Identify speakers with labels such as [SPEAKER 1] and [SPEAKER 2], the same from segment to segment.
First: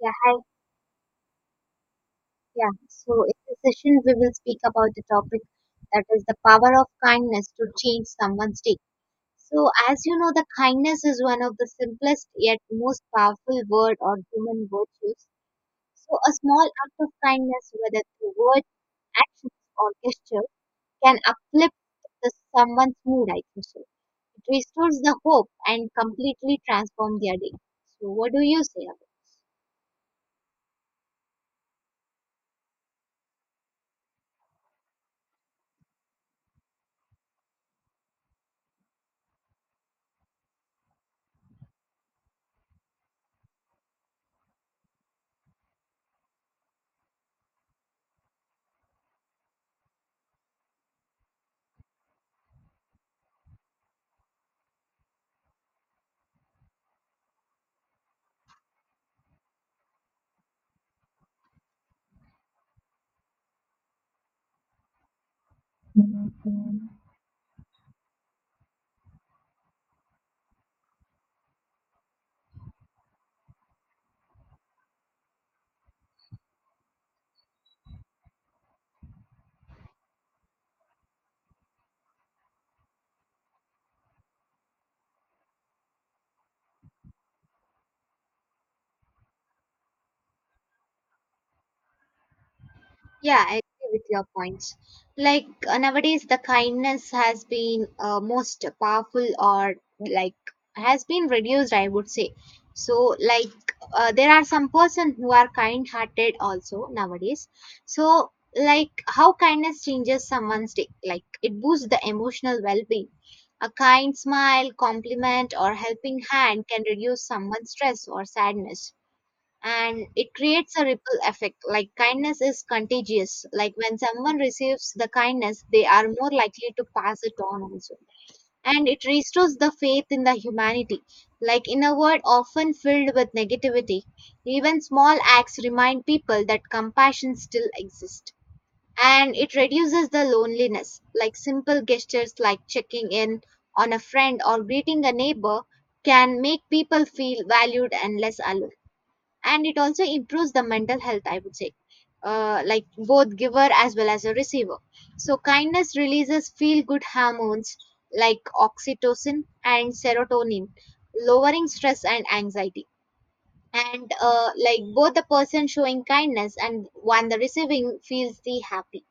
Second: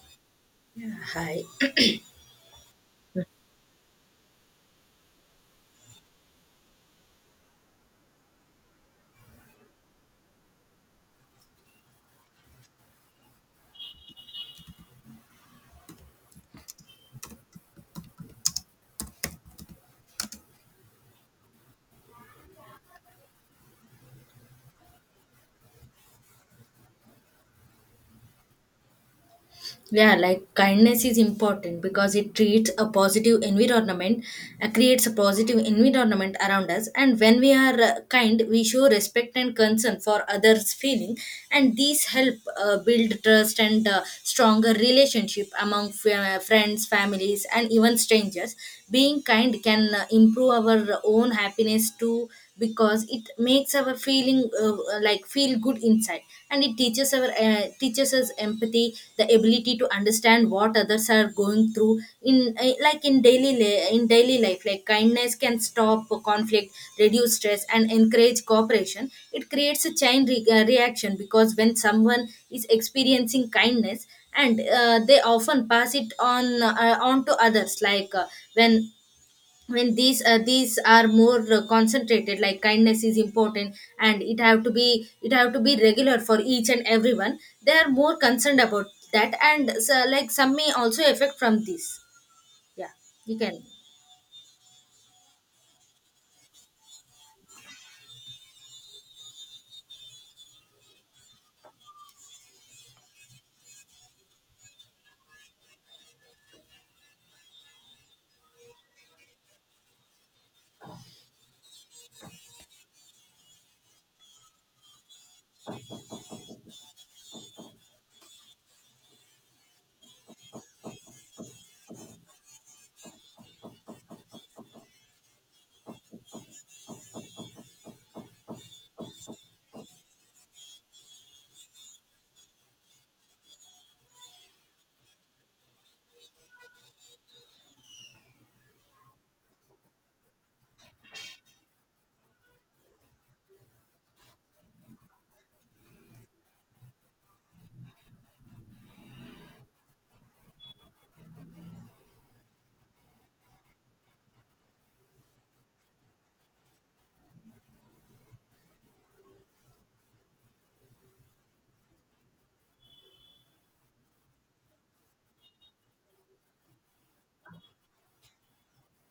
[SPEAKER 1] Yeah, hi.
[SPEAKER 2] Hi.
[SPEAKER 1] Yeah. So in this session, we will speak about the topic that is the power of kindness to change someone's day. So as you know, the kindness is one of the simplest yet most powerful word or human virtues. So a small act of kindness, whether through words, actions, or gesture, can uplift the someone's mood, I think so. It restores the hope and completely transform their day. So what do you say about?
[SPEAKER 2] Yeah, like kindness is important because it treats a positive environment, creates a positive environment around us. And when we are kind, we show respect and concern for others' feeling, and these help build trust and stronger relationship among friends, families, and even strangers. Being kind can improve our own happiness too because it makes our feeling like feel good inside, and it teaches our teaches us empathy, the ability to understand what others are going through in like in daily in daily life. Like kindness can stop conflict, reduce stress, and encourage cooperation. It creates a chain reaction because when someone is experiencing kindness and they often pass it on to others. Like when when these are more concentrated, like kindness is important and it have to be regular for each and everyone, they are more concerned about that, and so, like some may also affect from this, yeah. You
[SPEAKER 1] Yeah, I
[SPEAKER 2] can.
[SPEAKER 1] agree with your points. Like nowadays, the kindness has been most powerful or like has been reduced, I would say. So, like, there are some person who are kind hearted also nowadays. So, like, how kindness changes someone's day? Like, it boosts the emotional well being. A kind smile, compliment, or helping hand can reduce someone's stress or sadness, and it creates a ripple effect. Like kindness is contagious, like when someone receives the kindness they are more likely to pass it on also, and it restores the faith in the humanity, like in a world often filled with negativity, even small acts remind people that compassion still exists. And it reduces the loneliness, like simple gestures like checking in on a friend or greeting a neighbor can make people feel valued and less alone. And it also improves the mental health, I would say, like both giver as well as a receiver. So kindness releases feel good hormones like oxytocin and serotonin, lowering stress and anxiety. And like both the person showing kindness and one the receiving feels the happy,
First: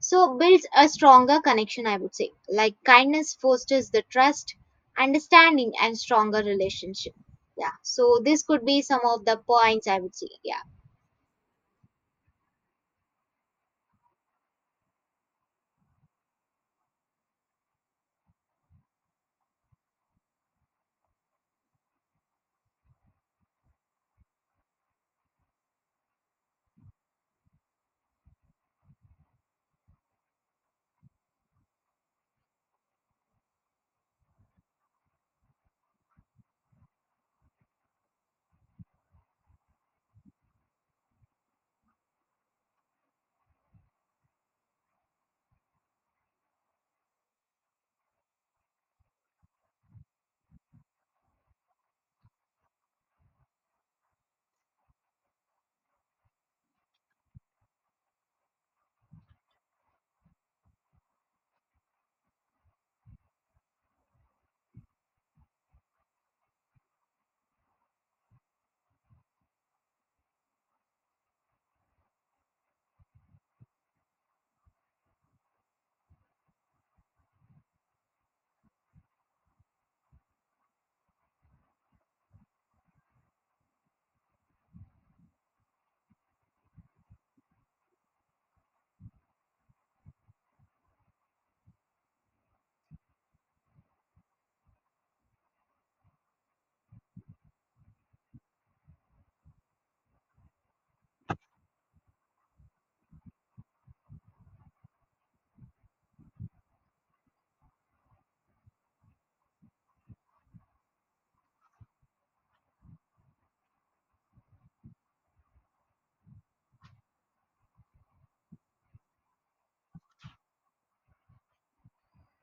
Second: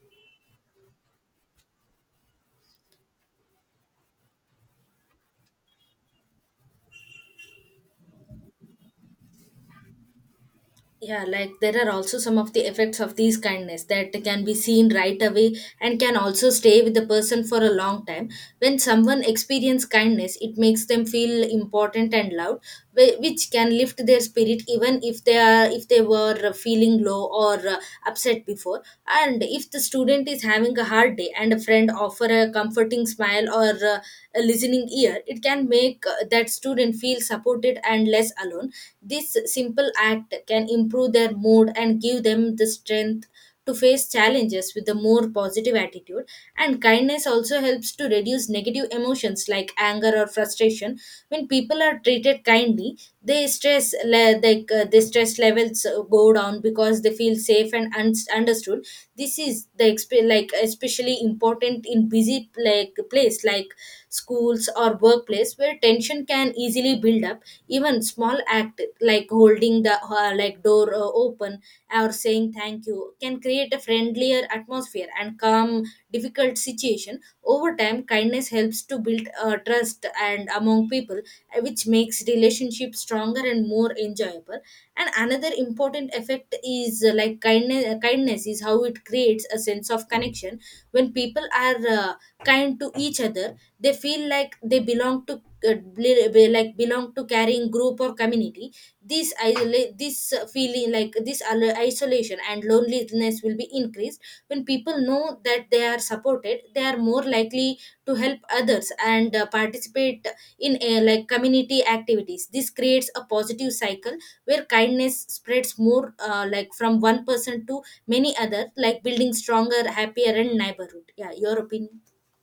[SPEAKER 1] so builds a stronger connection, I would say. Like kindness fosters the trust, understanding and stronger relationship. Yeah, so this could be some of the points, I would say. Yeah
[SPEAKER 2] Yeah, like there are also some of the effects of these kindness that can be seen right away, and can also stay with the person for a long time. When someone experiences kindness, it makes them feel important and loved, which can lift their spirit even if they are, if they were feeling low or upset before. And if the student is having a hard day and a friend offer a comforting smile or a listening ear, it can make that student feel supported and less alone. This simple act can improve their mood and give them the strength to face challenges with a more positive attitude. And kindness also helps to reduce negative emotions like anger or frustration. When people are treated kindly, they stress the stress levels go down because they feel safe and understood. This is the like especially important in busy like place like schools or workplace where tension can easily build up. Even small act like holding the like door open or saying thank you can create a friendlier atmosphere and calm difficult situation. Over time, kindness helps to build trust and among people, which makes relationships stronger and more enjoyable. And another important effect is like kindness is how it creates a sense of connection. When people are kind to each other, they feel like they belong to like belong to carrying group or community. This isolate this feeling like this isolation and loneliness will be increased. When people know that they are supported, they are more likely to help others and participate in like community activities. This creates a positive cycle where kindness spreads more like from one person to many other, like building stronger happier and neighborhood. Yeah, your opinion.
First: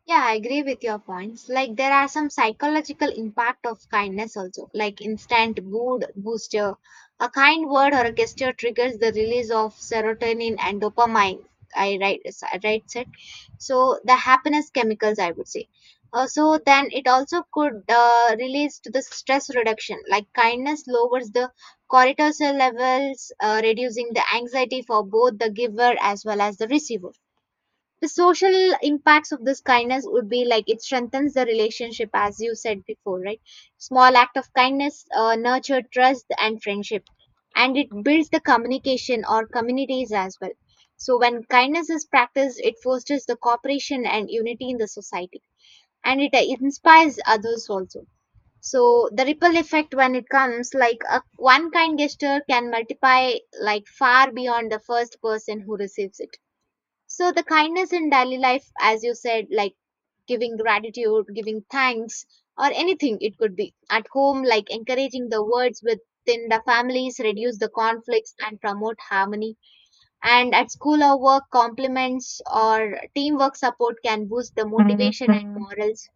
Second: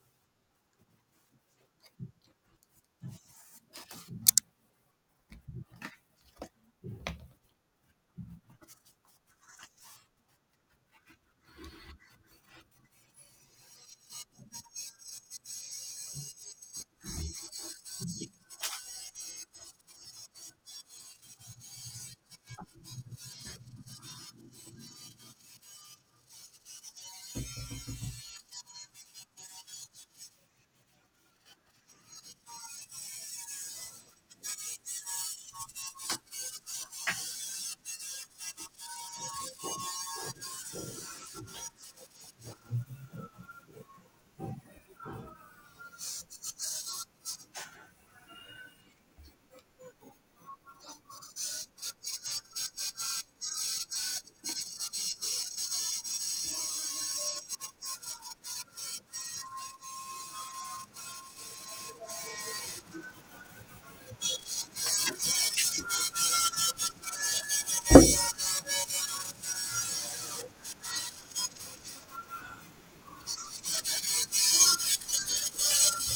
[SPEAKER 1] Yeah, I agree with your points. Like there are some psychological impact of kindness also, like instant mood booster. A kind word or a gesture triggers the release of serotonin and dopamine. I write, I write it. So the happiness chemicals, I would say. So then it also could release to the stress reduction. Like kindness lowers the cortisol levels, reducing the anxiety for both the giver as well as the receiver. The social impacts of this kindness would be like it strengthens the relationship, as you said before, right? Small act of kindness nurture trust and friendship, and it builds the communication or communities as well. So when kindness is practiced, it fosters the cooperation and unity in the society. And it inspires others also. So the ripple effect when it comes like a one kind gesture can multiply like far beyond the first person who receives it. So the kindness in daily life, as you said, like giving gratitude, giving thanks, or anything it could be. At home, like encouraging the words within the families, reduce the conflicts and promote harmony. And at school or work, compliments or teamwork support can boost the motivation and morals.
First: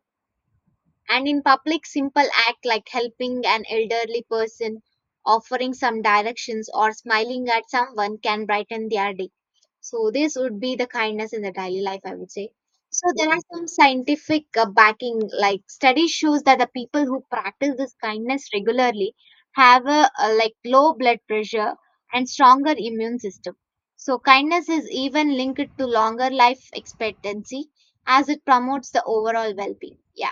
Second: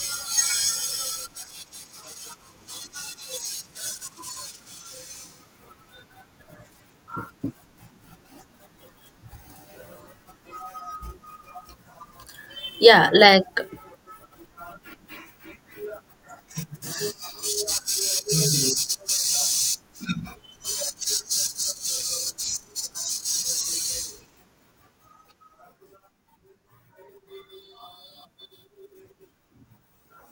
[SPEAKER 1] And in public, simple act like helping an elderly person, offering some directions, or smiling at someone can brighten their day. So this would be the kindness in the daily life, I would say. So
[SPEAKER 2] Yeah,
[SPEAKER 1] there are
[SPEAKER 2] like.
[SPEAKER 1] some scientific backing, like studies shows that the people who practice this kindness regularly have a like low blood pressure and stronger immune system. So kindness is even linked to longer life expectancy as it promotes the overall well-being. Yeah.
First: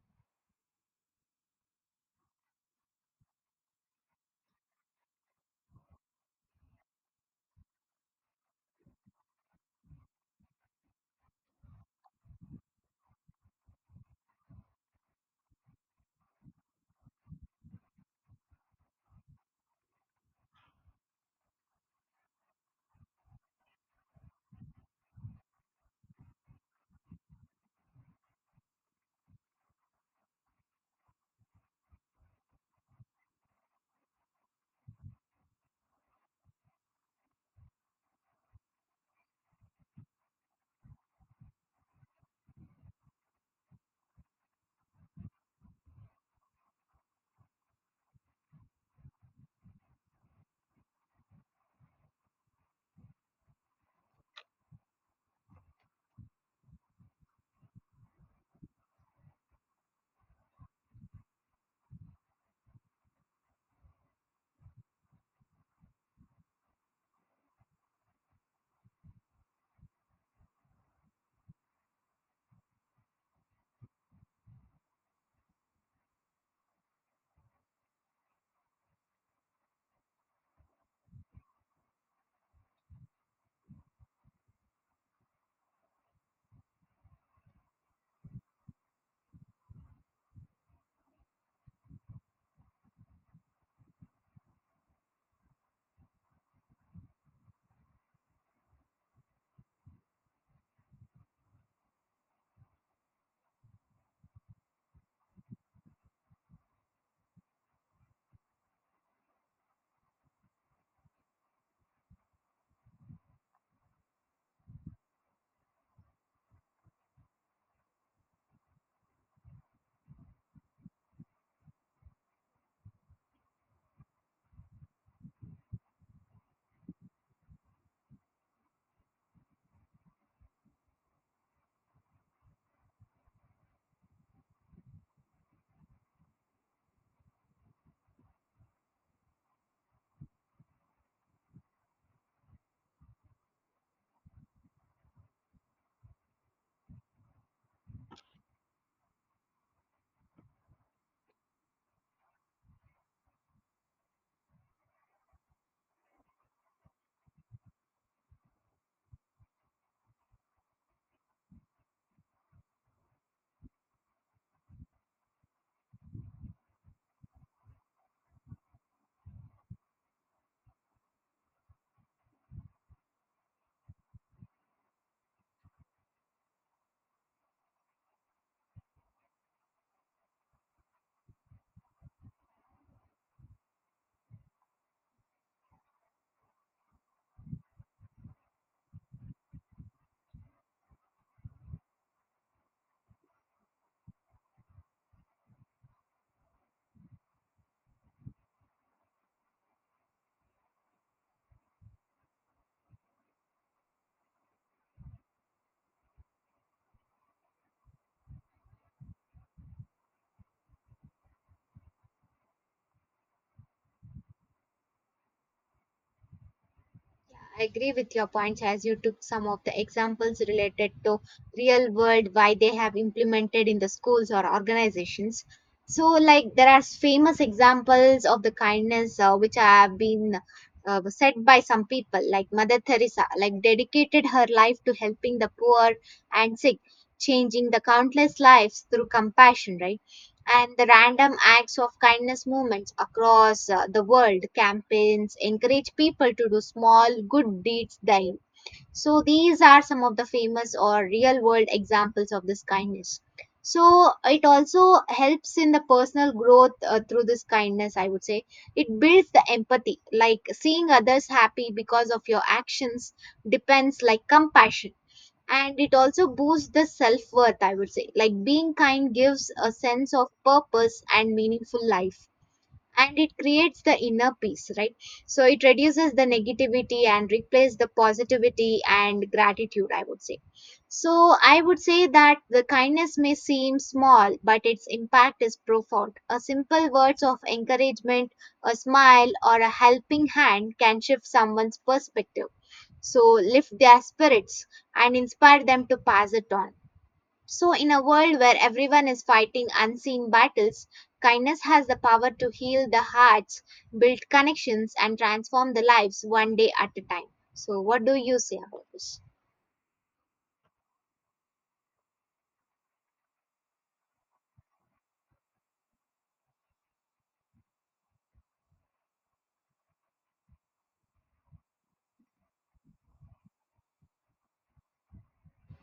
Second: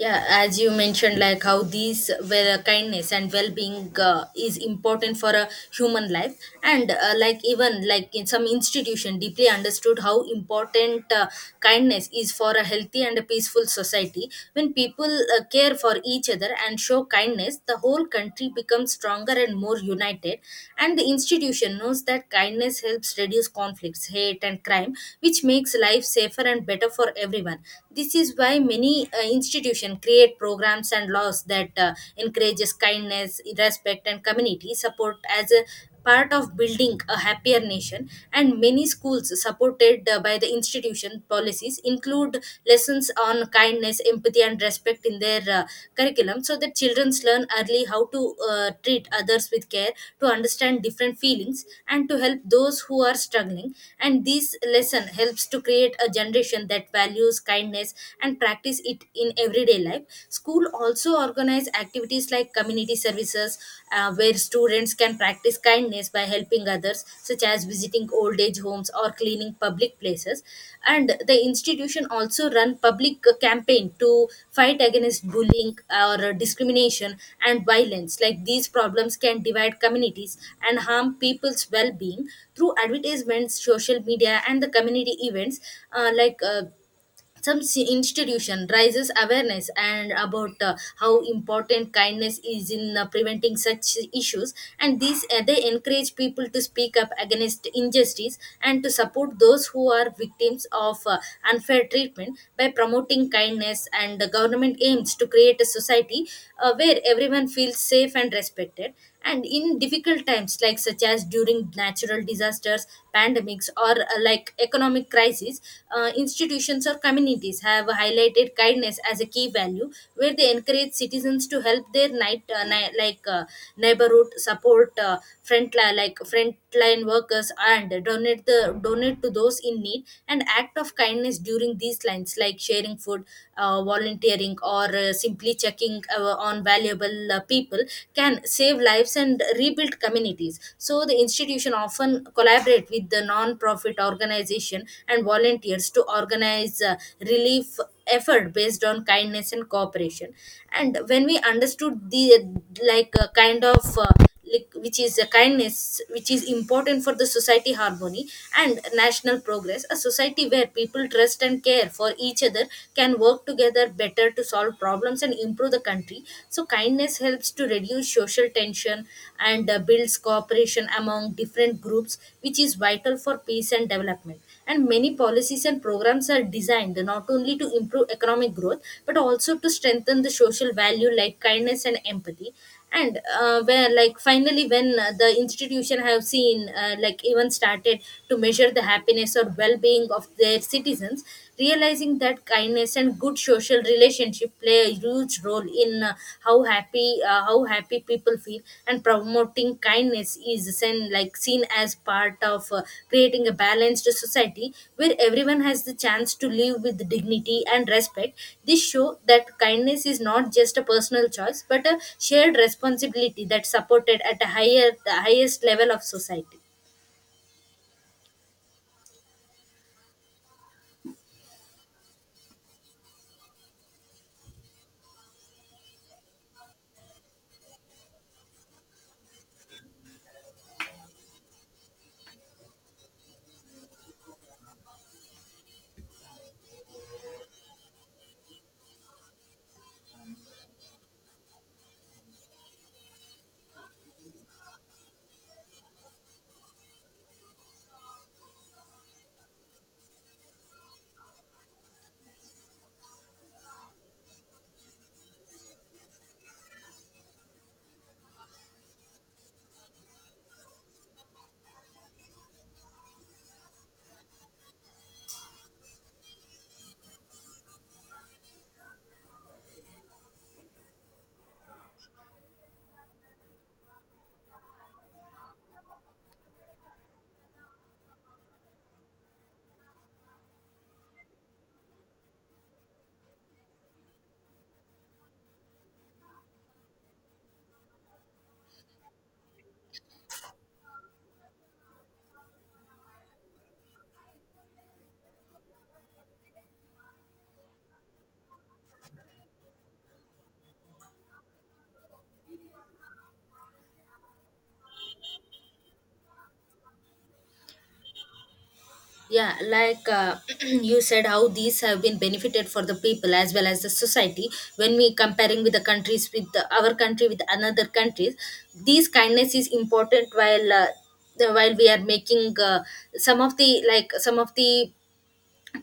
[SPEAKER 2] Yeah, as you mentioned, like how these well kindness and well-being is important for a human life. And like even like in some institution deeply understood how important kindness is for a healthy and a peaceful society. When people care for each other and show kindness, the whole country becomes stronger and more united, and the institution knows that kindness helps reduce conflicts, hate, and crime, which makes life safer and better for everyone. This is why many institutions create programs and laws that encourages kindness, respect, and community support as a part of building a happier nation. And many schools supported by the institution policies include lessons on kindness, empathy, and respect in their curriculum, so that children learn early how to treat others with care, to understand different feelings, and to help those who are struggling. And this lesson helps to create a generation that values kindness and practice it in everyday life. School also organize activities like community services, where students can practice kindness by helping others, such as visiting old age homes or cleaning public places. And the institution also run public campaign to fight against bullying or discrimination and violence. Like these problems can divide communities and harm people's well-being. Through advertisements, social media, and the community events, uh, like uh, some institution raises awareness and about how important kindness is in preventing such issues. And these they encourage people to speak up against injustice and to support those who are victims of unfair treatment. By promoting kindness, and the government aims to create a society where everyone feels safe and respected. And in difficult times like such as during natural disasters, pandemics, or like economic crises, institutions or communities have highlighted kindness as a key value, where they encourage citizens to help their night, neighborhood, support like frontline workers, and donate the donate to those in need. And act of kindness during these lines, like sharing food, volunteering, or simply checking on valuable people can save lives and rebuild communities. So the institution often collaborate with the non-profit organization and volunteers to organize relief effort based on kindness and cooperation. And when we understood the like like which is a kindness, which is important for the society harmony and national progress. A society where people trust and care for each other can work together better to solve problems and improve the country. So kindness helps to reduce social tension and builds cooperation among different groups, which is vital for peace and development. And many policies and programs are designed not only to improve economic growth but also to strengthen the social value like kindness and empathy. And where like finally when the institution have seen like even started to measure the happiness or well-being of their citizens, realizing that kindness and good social relationship play a huge role in how happy people feel. And promoting kindness is seen, like seen as part of creating a balanced society where everyone has the chance to live with dignity and respect. This show that kindness is not just a personal choice but a shared responsibility that's supported at a higher, the highest level of society.
[SPEAKER 1] I agree with your points, as you took some of the examples related to real world, why they have implemented in the schools or organizations. So, like, there are famous examples of the kindness which have been said by some people, like Mother Teresa, like, dedicated her life to helping the poor and sick, changing the countless lives through compassion, right? And the random acts of kindness movements across the world, campaigns encourage people to do small good deeds daily. So these are some of the famous or real world examples of this kindness. So it also helps in the personal growth through this kindness, I would say. It builds the empathy, like seeing others happy because of your actions depends like compassion. And it also boosts the self worth, I would say, like being kind gives a sense of purpose and meaningful life. And it creates the inner peace, right? So it reduces the negativity and replace the positivity and gratitude, I would say. So I would say that the kindness may seem small but its impact is profound. A simple words of encouragement, a smile or a helping hand can shift someone's perspective, so lift their spirits and inspire them to pass it on. So, in a world where everyone is fighting unseen battles, kindness has the power to heal the hearts, build connections, and transform the lives one day at a time. So, what do you say about this?
[SPEAKER 2] Yeah, like you said how these have been benefited for the people as well as the society. When we comparing with the countries, with the, our country with another countries, these kindness is important while while we are making some of the like some of the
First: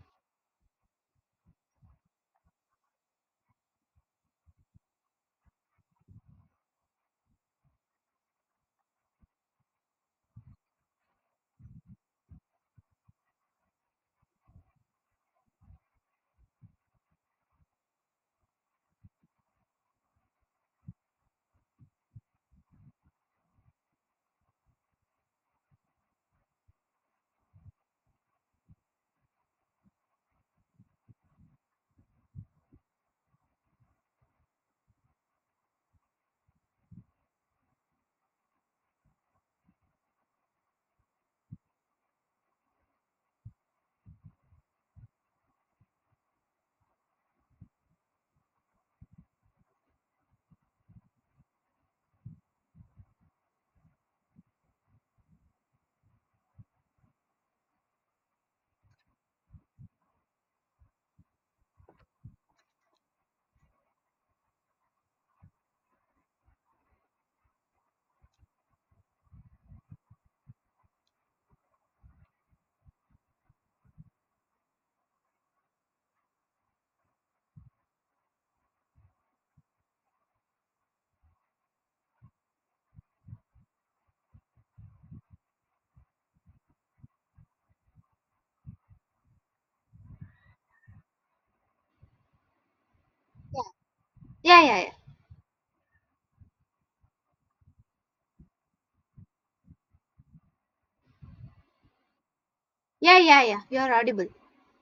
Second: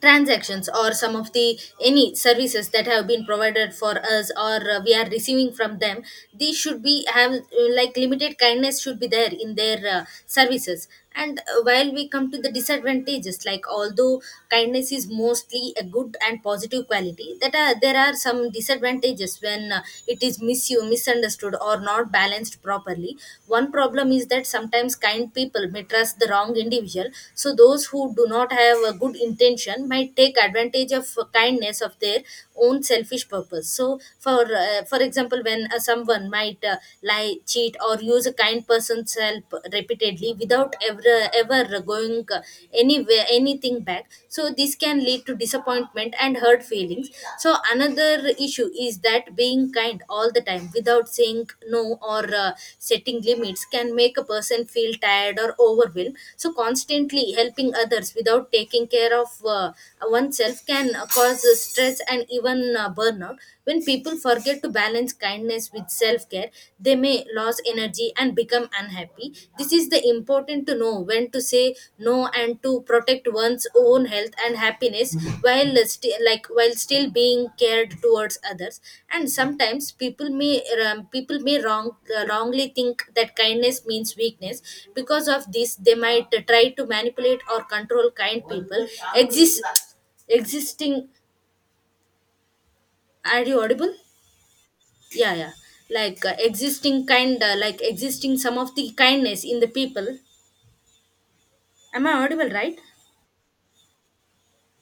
[SPEAKER 2] transactions or some of the any services that have been provided for us, or we are receiving from them, these should be have like limited kindness should be there in their services. And while we come to the disadvantages, like although kindness is mostly a good and positive quality that are, there are some disadvantages when it is misused, misunderstood, or not balanced properly. One problem is that sometimes kind people may trust the wrong individual, so those who do not have a good intention might take advantage of kindness of their own selfish purpose. So, for example, when someone might lie, cheat, or use a kind person's help repeatedly without ever going anywhere anything back, so this can lead to disappointment and hurt feelings. So another issue is that being kind all the time without saying no or setting limits can make a person feel tired or overwhelmed. So constantly helping others without taking care of uh, oneself can cause stress and even burnout. When people forget to balance kindness with self care, they may lose energy and become unhappy. This is the important to know when to say no and to protect one's own health and happiness while like while still being cared towards others. And sometimes people may wrong wrongly think that kindness means weakness. Because of this, they might try to manipulate or control kind people. Exists existing. Are you audible?
[SPEAKER 1] Yeah, yeah, yeah.
[SPEAKER 2] Yeah, yeah, like existing kind like existing some of the kindness in the people. Am I audible, right?
[SPEAKER 1] Yeah, yeah, yeah. You're audible.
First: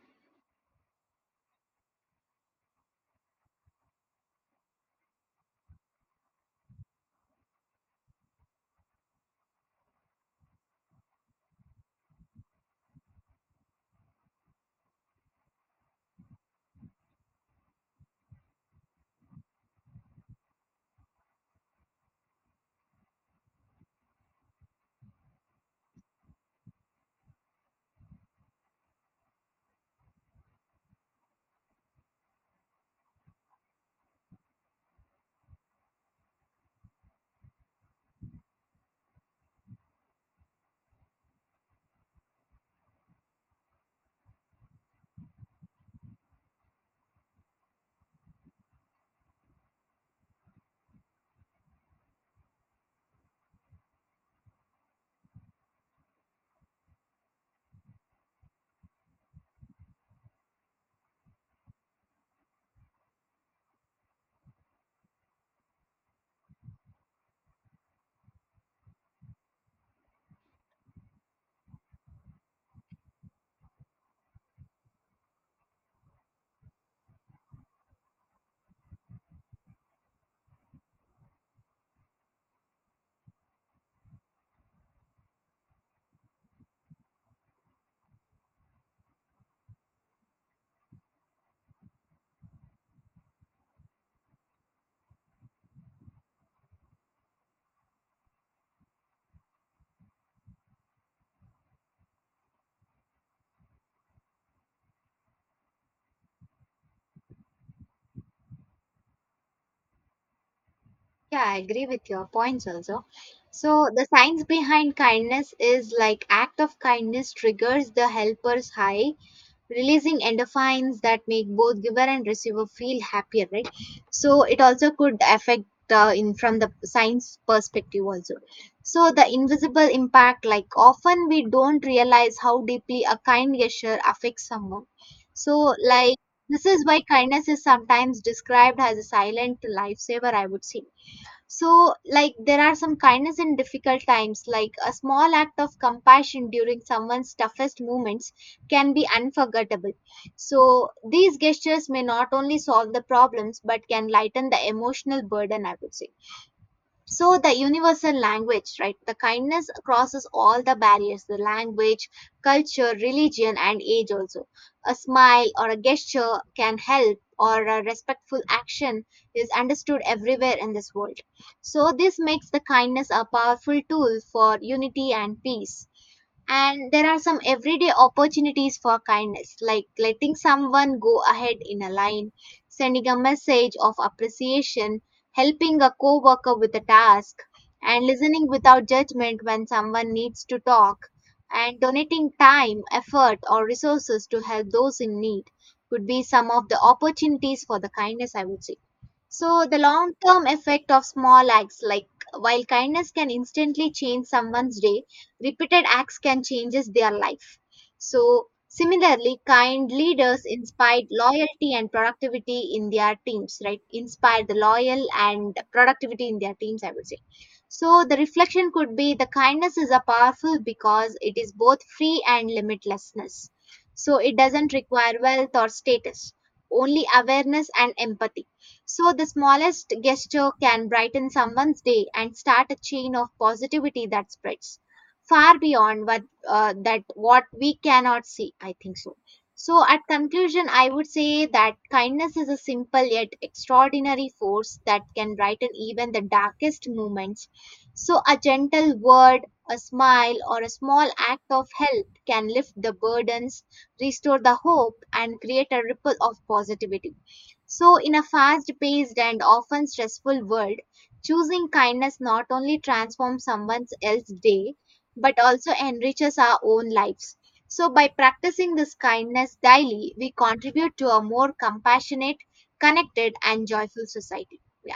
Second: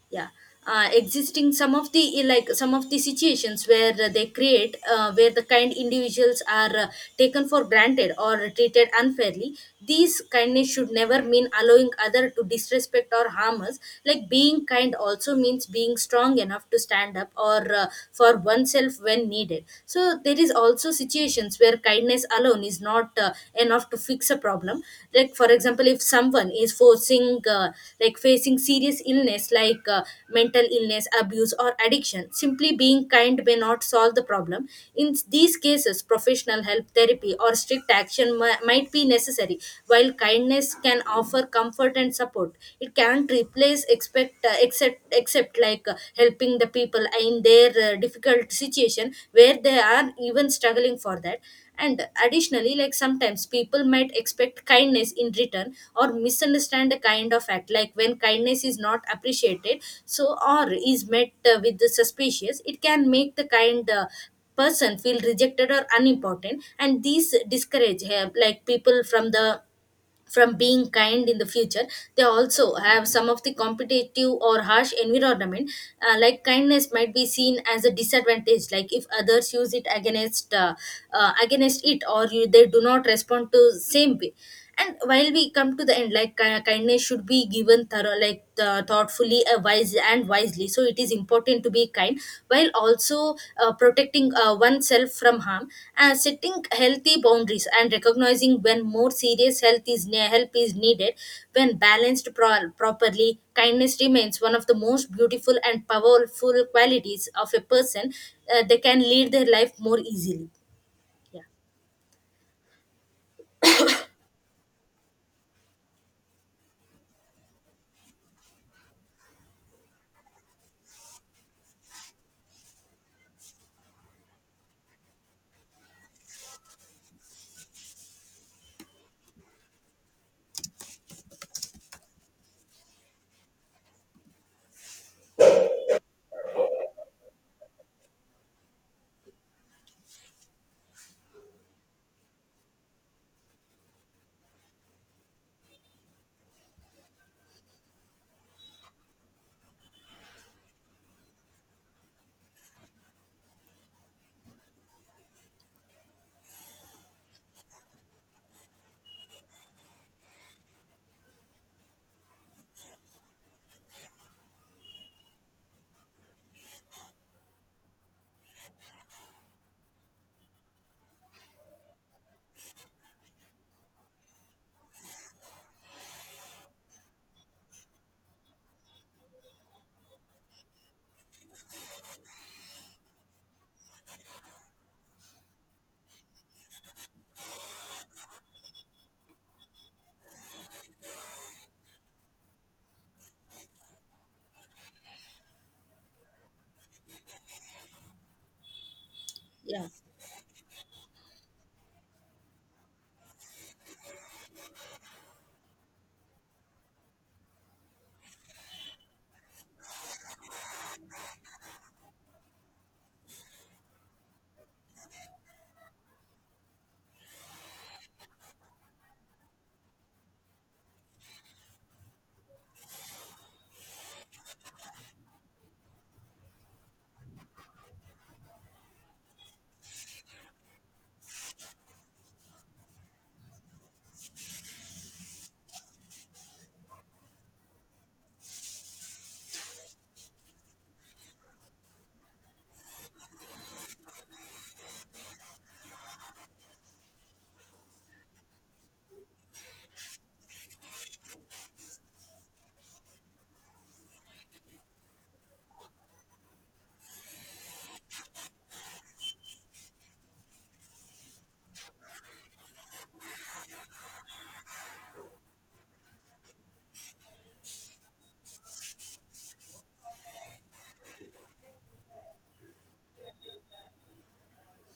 [SPEAKER 2] Yeah. Existing some of the some of the situations where they create where the kind individuals are taken for granted or treated unfairly. These kindness should never mean allowing other to disrespect or harm us. Like being kind also means being strong enough to stand up or for oneself when needed. So there is also situations where kindness alone is not enough to fix a problem. Like for example if someone is forcing like facing serious illness, like mental illness, abuse or addiction, simply being kind may not solve the problem. In these cases, professional help, therapy or strict action might be necessary. While kindness can offer comfort and support, it can't replace expect except except helping the people in their difficult situation where they are even struggling for that. And additionally, like sometimes people might expect kindness in return or misunderstand the kind of act, like when kindness is not appreciated so, or is met with the suspicious, it can make the kind person feel rejected or unimportant, and these discourage people from being kind in the future. They also have some of the competitive or harsh environment. Like kindness might be seen as a disadvantage, like if others use it against against it, or you, they do not respond to same way. And while we come to the end, like kindness should be given thorough like thoughtfully, a wise and wise wisely. So it is important to be kind while also protecting oneself from harm, and setting healthy boundaries, and recognizing when more serious help is needed. When properly, kindness remains one of the most beautiful and powerful qualities of a person. They can lead their life more easily.
[SPEAKER 1] Yeah,
[SPEAKER 2] Yeah.
[SPEAKER 1] I agree with your points also. So, the science behind kindness is like act of kindness triggers the helper's high, releasing endorphins that make both giver and receiver feel happier, right? So it also could affect in from the science perspective also. So the invisible impact, like often we don't realize how deeply a kind gesture affects someone. So like this is why kindness is sometimes described as a silent lifesaver, I would say. So like there are some kindness in difficult times, like a small act of compassion during someone's toughest moments can be unforgettable. So these gestures may not only solve the problems but can lighten the emotional burden, I would say. So the universal language, right? The kindness crosses all the barriers, the language, culture, religion and age also. A smile or a gesture can help, or a respectful action is understood everywhere in this world. So this makes the kindness a powerful tool for unity and peace. And there are some everyday opportunities for kindness, like letting someone go ahead in a line, sending a message of appreciation, helping a co worker with a task, and listening without judgment when someone needs to talk, and donating time, effort, or resources to help those in need could be some of the opportunities for the kindness, I would say. So, the
[SPEAKER 2] Yeah.
[SPEAKER 1] long term effect of small acts, like while kindness can instantly change someone's day, repeated acts can change their life. So, similarly, kind leaders inspired loyalty and productivity in their teams, right? Inspired the loyal and productivity in their teams, I would say. So, the reflection could be the kindness is a powerful because it is both free and limitlessness. So, it doesn't require wealth or status, only awareness and empathy. So, the smallest gesture can brighten someone's day and start a chain of positivity that spreads far beyond what we cannot see, I think so. So, at conclusion, I would say that kindness is a simple yet extraordinary force that can brighten even the darkest moments. So, a gentle word, a smile, or a small act of help can lift the burdens, restore the hope, and create a ripple of positivity. So, in a fast paced and often stressful world, choosing kindness not only transforms someone else's day but also enriches our own lives. So, by practicing this kindness daily, we contribute to a more compassionate, connected, and joyful society. Yeah.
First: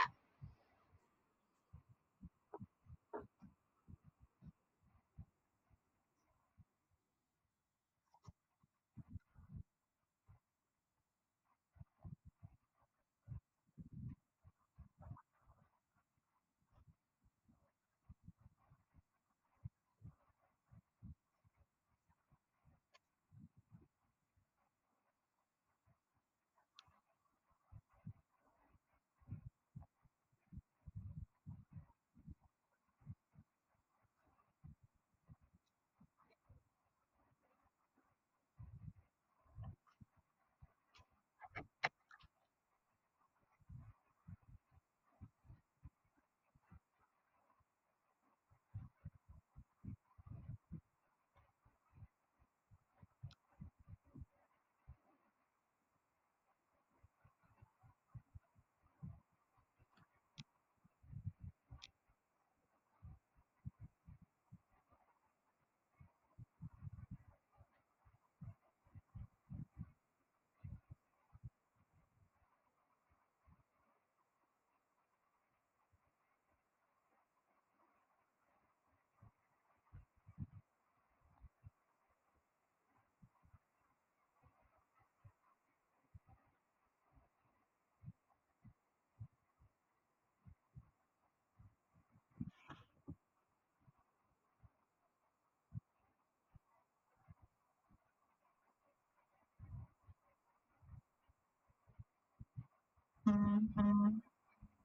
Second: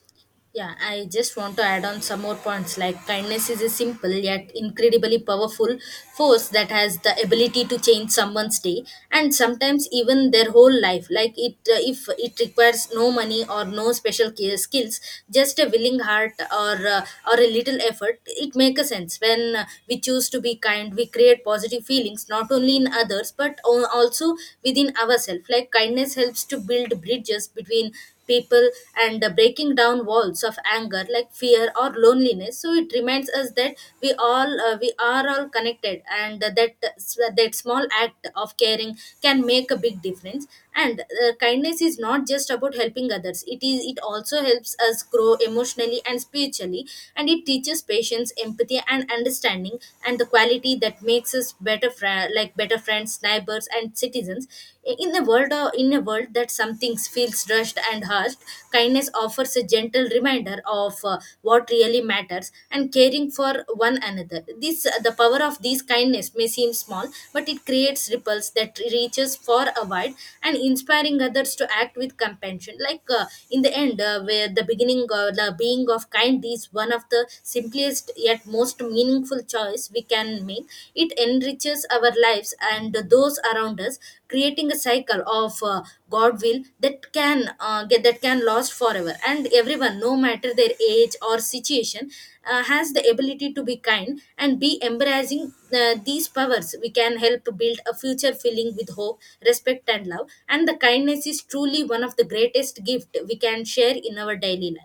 [SPEAKER 2] Yeah, I just want to add on some more points. Like, kindness is a simple yet incredibly powerful force that has the ability to change someone's day and sometimes even their whole life. Like, it if it requires no money or no special care skills, just a willing heart or a little effort, it makes a sense. When we choose to be kind, we create positive feelings not only in others but also within ourselves. Like, kindness helps to build bridges between people and breaking down walls of anger, like fear or loneliness. So it reminds us that we are all connected, and that small act of caring can make a big difference. And kindness is not just about helping others, it also helps us grow emotionally and spiritually, and it teaches patience, empathy and understanding, and the quality that makes us better friends, neighbors and citizens. In a world that something feels rushed and harsh, kindness offers a gentle reminder of what really matters and caring for one another. This The power of this kindness may seem small, but it creates ripples that reaches far a wide and inspiring others to act with compassion. Like in the end, where the beginning or the being of kind is one of the simplest yet most meaningful choice we can make. It enriches our lives and those around us, creating a cycle of God will that can get that can last forever. And everyone, no matter their age or situation, has the ability to be kind and be embracing these powers. We can help build a future filling with hope, respect, and love. And the kindness is truly one of the greatest gift we can share in our daily life.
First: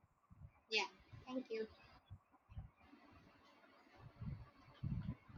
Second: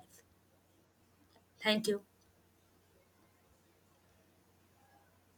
[SPEAKER 1] Yeah. Thank you.
[SPEAKER 2] Thank you.